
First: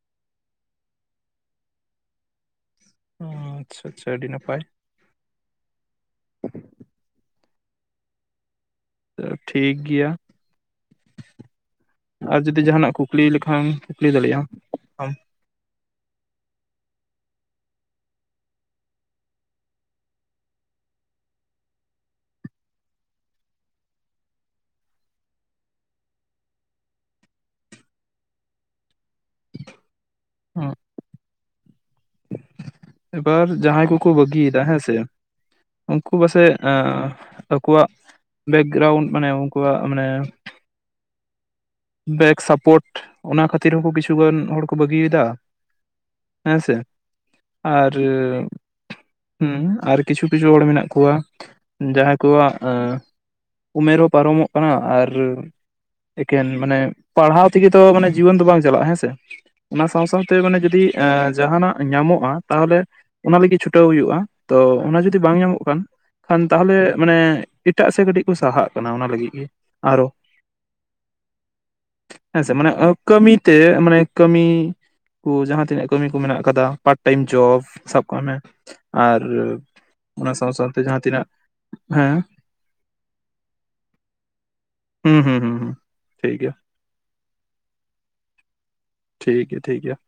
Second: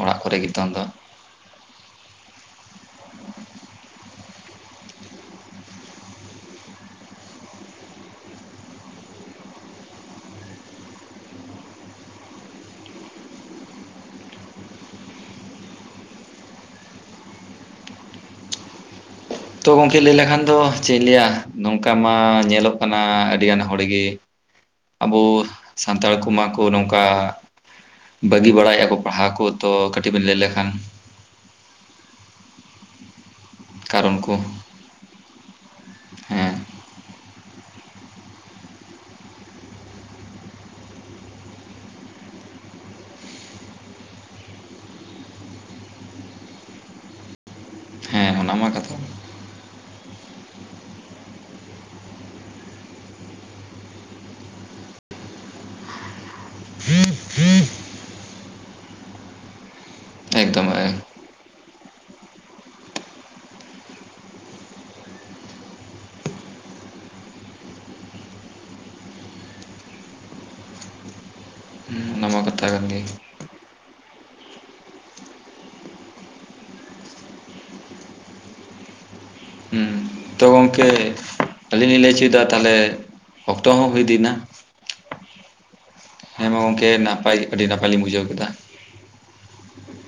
ᱚᱲᱟᱜ ᱠᱚᱨᱮ ᱜᱮ ᱱᱤᱛᱚᱝ ᱫᱚ᱾ ᱟᱪᱪᱷᱟ ᱟᱪᱪᱷᱟ ᱟᱹᱰᱤ ᱱᱟᱯᱟᱭ ᱾ ᱛᱚ ᱴᱷᱤᱠ ᱜᱮᱭᱟ ᱾ ᱟᱨ ᱡᱩᱫᱤ ᱡᱟᱦᱟᱸᱱᱟᱜ ᱠᱩᱠᱞᱤ ᱞᱮᱠᱷᱟᱱ ᱠᱩᱠᱞᱤ ᱫᱟᱲᱮᱭᱟᱜᱼᱟ ᱟᱢ ᱾ ᱛᱚ ᱜᱚᱢᱠᱮ ᱞᱟᱹᱭ ᱞᱮᱠᱷᱟᱱ ᱫᱚ ᱪᱮᱫ ᱤᱧ ᱞᱟᱹᱭᱟ ᱱᱚᱝᱠᱟ ᱢᱟ ᱧᱮᱞᱚᱜ ᱠᱟᱱᱟ ᱟᱹᱰᱤᱜᱟᱱ ᱦᱚᱲ ᱜᱮ᱾ ᱟᱵᱚ ᱥᱟᱱᱛᱟᱲ ᱠᱚᱢᱟ ᱠᱚ ᱱᱚᱝᱠᱟ ᱵᱟᱹᱜᱤ ᱵᱟᱲᱟᱭᱮᱫᱼᱟ ᱠᱚ ᱯᱟᱲᱦᱟᱣ ᱠᱚ ᱛᱚ ᱠᱟᱹᱴᱤᱡ ᱵᱮᱱ ᱞᱟᱹᱭ ᱞᱮᱠᱷᱟᱱ᱾ ᱟᱢ ᱮᱵᱟᱨ ᱡᱟᱦᱟᱸᱭ ᱠᱚᱠᱚ ᱠᱟᱨᱚᱱ ᱠᱚ ᱵᱟᱹᱜᱤᱭᱮᱫᱟ ᱦᱮᱸ ᱥᱮ ᱩᱱᱠᱩ ᱯᱟᱥᱮᱡ ᱦᱮᱸ ᱟᱹ ᱩᱱᱠᱩᱣᱟᱜ ᱵᱮᱠᱜᱨᱟᱣᱩᱱᱰ ᱢᱟᱱᱮ ᱩᱱᱠᱩᱣᱟᱜ ᱢᱟᱱᱮ ᱵᱮᱠ ᱥᱟᱯᱳᱨᱴ ᱚᱱᱟ ᱠᱷᱟᱹᱛᱤᱨ ᱦᱚᱸᱠᱚ ᱠᱤᱪᱷᱩᱜᱟᱱ ᱦᱚᱲᱠᱚ ᱵᱟᱹᱜᱤᱭᱮᱫᱟ ᱾ ᱦᱮᱸ ᱥᱮ ᱟᱨ ᱦᱮᱸ ᱚᱱᱟ ᱢᱟ ᱠᱟᱛᱷᱟ ᱦᱩᱸ ᱟᱨ ᱠᱤᱪᱷᱩ-ᱠᱤᱪᱷᱩ ᱦᱚᱲ ᱢᱮᱱᱟᱜ ᱠᱚᱣᱟ ᱡᱟᱦᱟᱸᱭ ᱠᱚᱣᱟᱜ ᱚᱻ ᱩᱢᱮᱨ ᱦᱚᱸ ᱯᱟᱨᱚᱢᱚᱜ ᱠᱟᱱᱟ, ᱟᱨ ᱮᱠᱮᱱ ᱢᱟᱱᱮ ᱯᱟᱲᱦᱟᱣ ᱛᱮᱜᱮ ᱛᱚ ᱢᱟᱱᱮ ᱡᱤᱭᱚᱱ ᱫᱚ ᱵᱟᱝ ᱪᱟᱞᱟᱜᱼᱟ, ᱦᱮᱸᱥᱮ? ᱚᱱᱟ ᱥᱟᱶ ᱥᱟᱶᱛᱮ ᱢᱟᱱᱮ ᱮᱠᱫᱚᱢ ᱡᱩᱫᱤ ᱮ- ᱮᱻ ᱡᱟᱦᱟᱸᱱᱟᱜ ᱧᱟᱢᱚᱜᱼᱟ ᱛᱟᱦᱚᱞᱮ ᱚᱱᱟ ᱞᱟᱹᱜᱤᱫ ᱪᱷᱩᱴᱟᱹᱣ ᱦᱩᱭᱩᱜᱼᱟ ᱛᱚ ᱚᱱᱟ ᱡᱩᱫᱤ ᱵᱟᱝ ᱧᱟᱢᱚᱜ ᱠᱷᱟᱱ᱾ ᱠᱷᱟᱱ ᱛᱟᱦᱚᱞᱮ ᱢᱟᱱᱮ ᱮᱴᱟᱜ ᱥᱮᱫ ᱠᱟᱹᱴᱤᱡ ᱠᱚ ᱥᱟᱦᱟᱜ ᱠᱟᱱᱟ ᱚᱱᱟ ᱞᱟᱹᱜᱤᱫ ᱜᱮ, ᱟᱨᱚ ᱦᱩᱸ, ᱚᱱᱟ ᱢᱟ ᱦᱮᱸᱥᱮ ᱠᱟᱛᱷᱟ ᱢᱟᱱᱮ ᱠᱟᱱ [unintelligible] ᱜᱮ ᱠᱟᱹᱢᱤᱛᱮ ᱢᱟᱱᱮ ᱠᱟᱹᱢᱤ᱾ ᱠᱚ ᱡᱟᱦᱟᱸ ᱛᱤᱱᱟᱹᱜ ᱠᱟᱹᱢᱤ ᱠᱚ ᱢᱮᱱᱟᱜ ᱠᱟᱫᱟ ᱯᱟᱨᱴ ᱴᱟᱭᱤᱢ ᱡᱚᱵᱽ ᱥᱟᱵ ᱠᱟᱜ ᱢᱮ᱾ ᱟᱨ ᱦᱩᱸ ᱚᱱᱟ ᱛᱚ ᱥᱟᱶ ᱥᱟᱶᱛᱮ ᱜᱚᱢᱠᱮ ᱡᱟᱦᱟᱸ ᱛᱤᱱᱟᱹᱜ ᱟᱹᱞᱤᱧ ᱞᱤᱧ ᱞᱟᱹᱭ ᱦᱮᱸ ᱚᱪᱚᱭᱮᱫᱟ ᱛᱟᱦᱚᱞᱮ ᱚᱠᱛᱚ ᱦᱚᱸ ᱦᱩᱭ ᱤᱫᱤᱱᱟ ᱾ ᱦᱩᱸ ᱦᱩᱸ ᱦᱩᱸ ᱦᱩᱸ ᱦᱮᱸᱢᱟ ᱜᱚᱝᱠᱮ ᱱᱟᱯᱟᱭ ᱟᱹᱰᱤ ᱱᱟᱯᱟᱭ ᱞᱤᱧ ᱵᱩᱡᱷᱟᱹᱣ ᱠᱮᱫᱟ ᱾ ᱴᱷᱤᱠ ᱜᱮᱭᱟ ᱴᱷᱤᱠ ᱜᱮᱭᱟ ᱾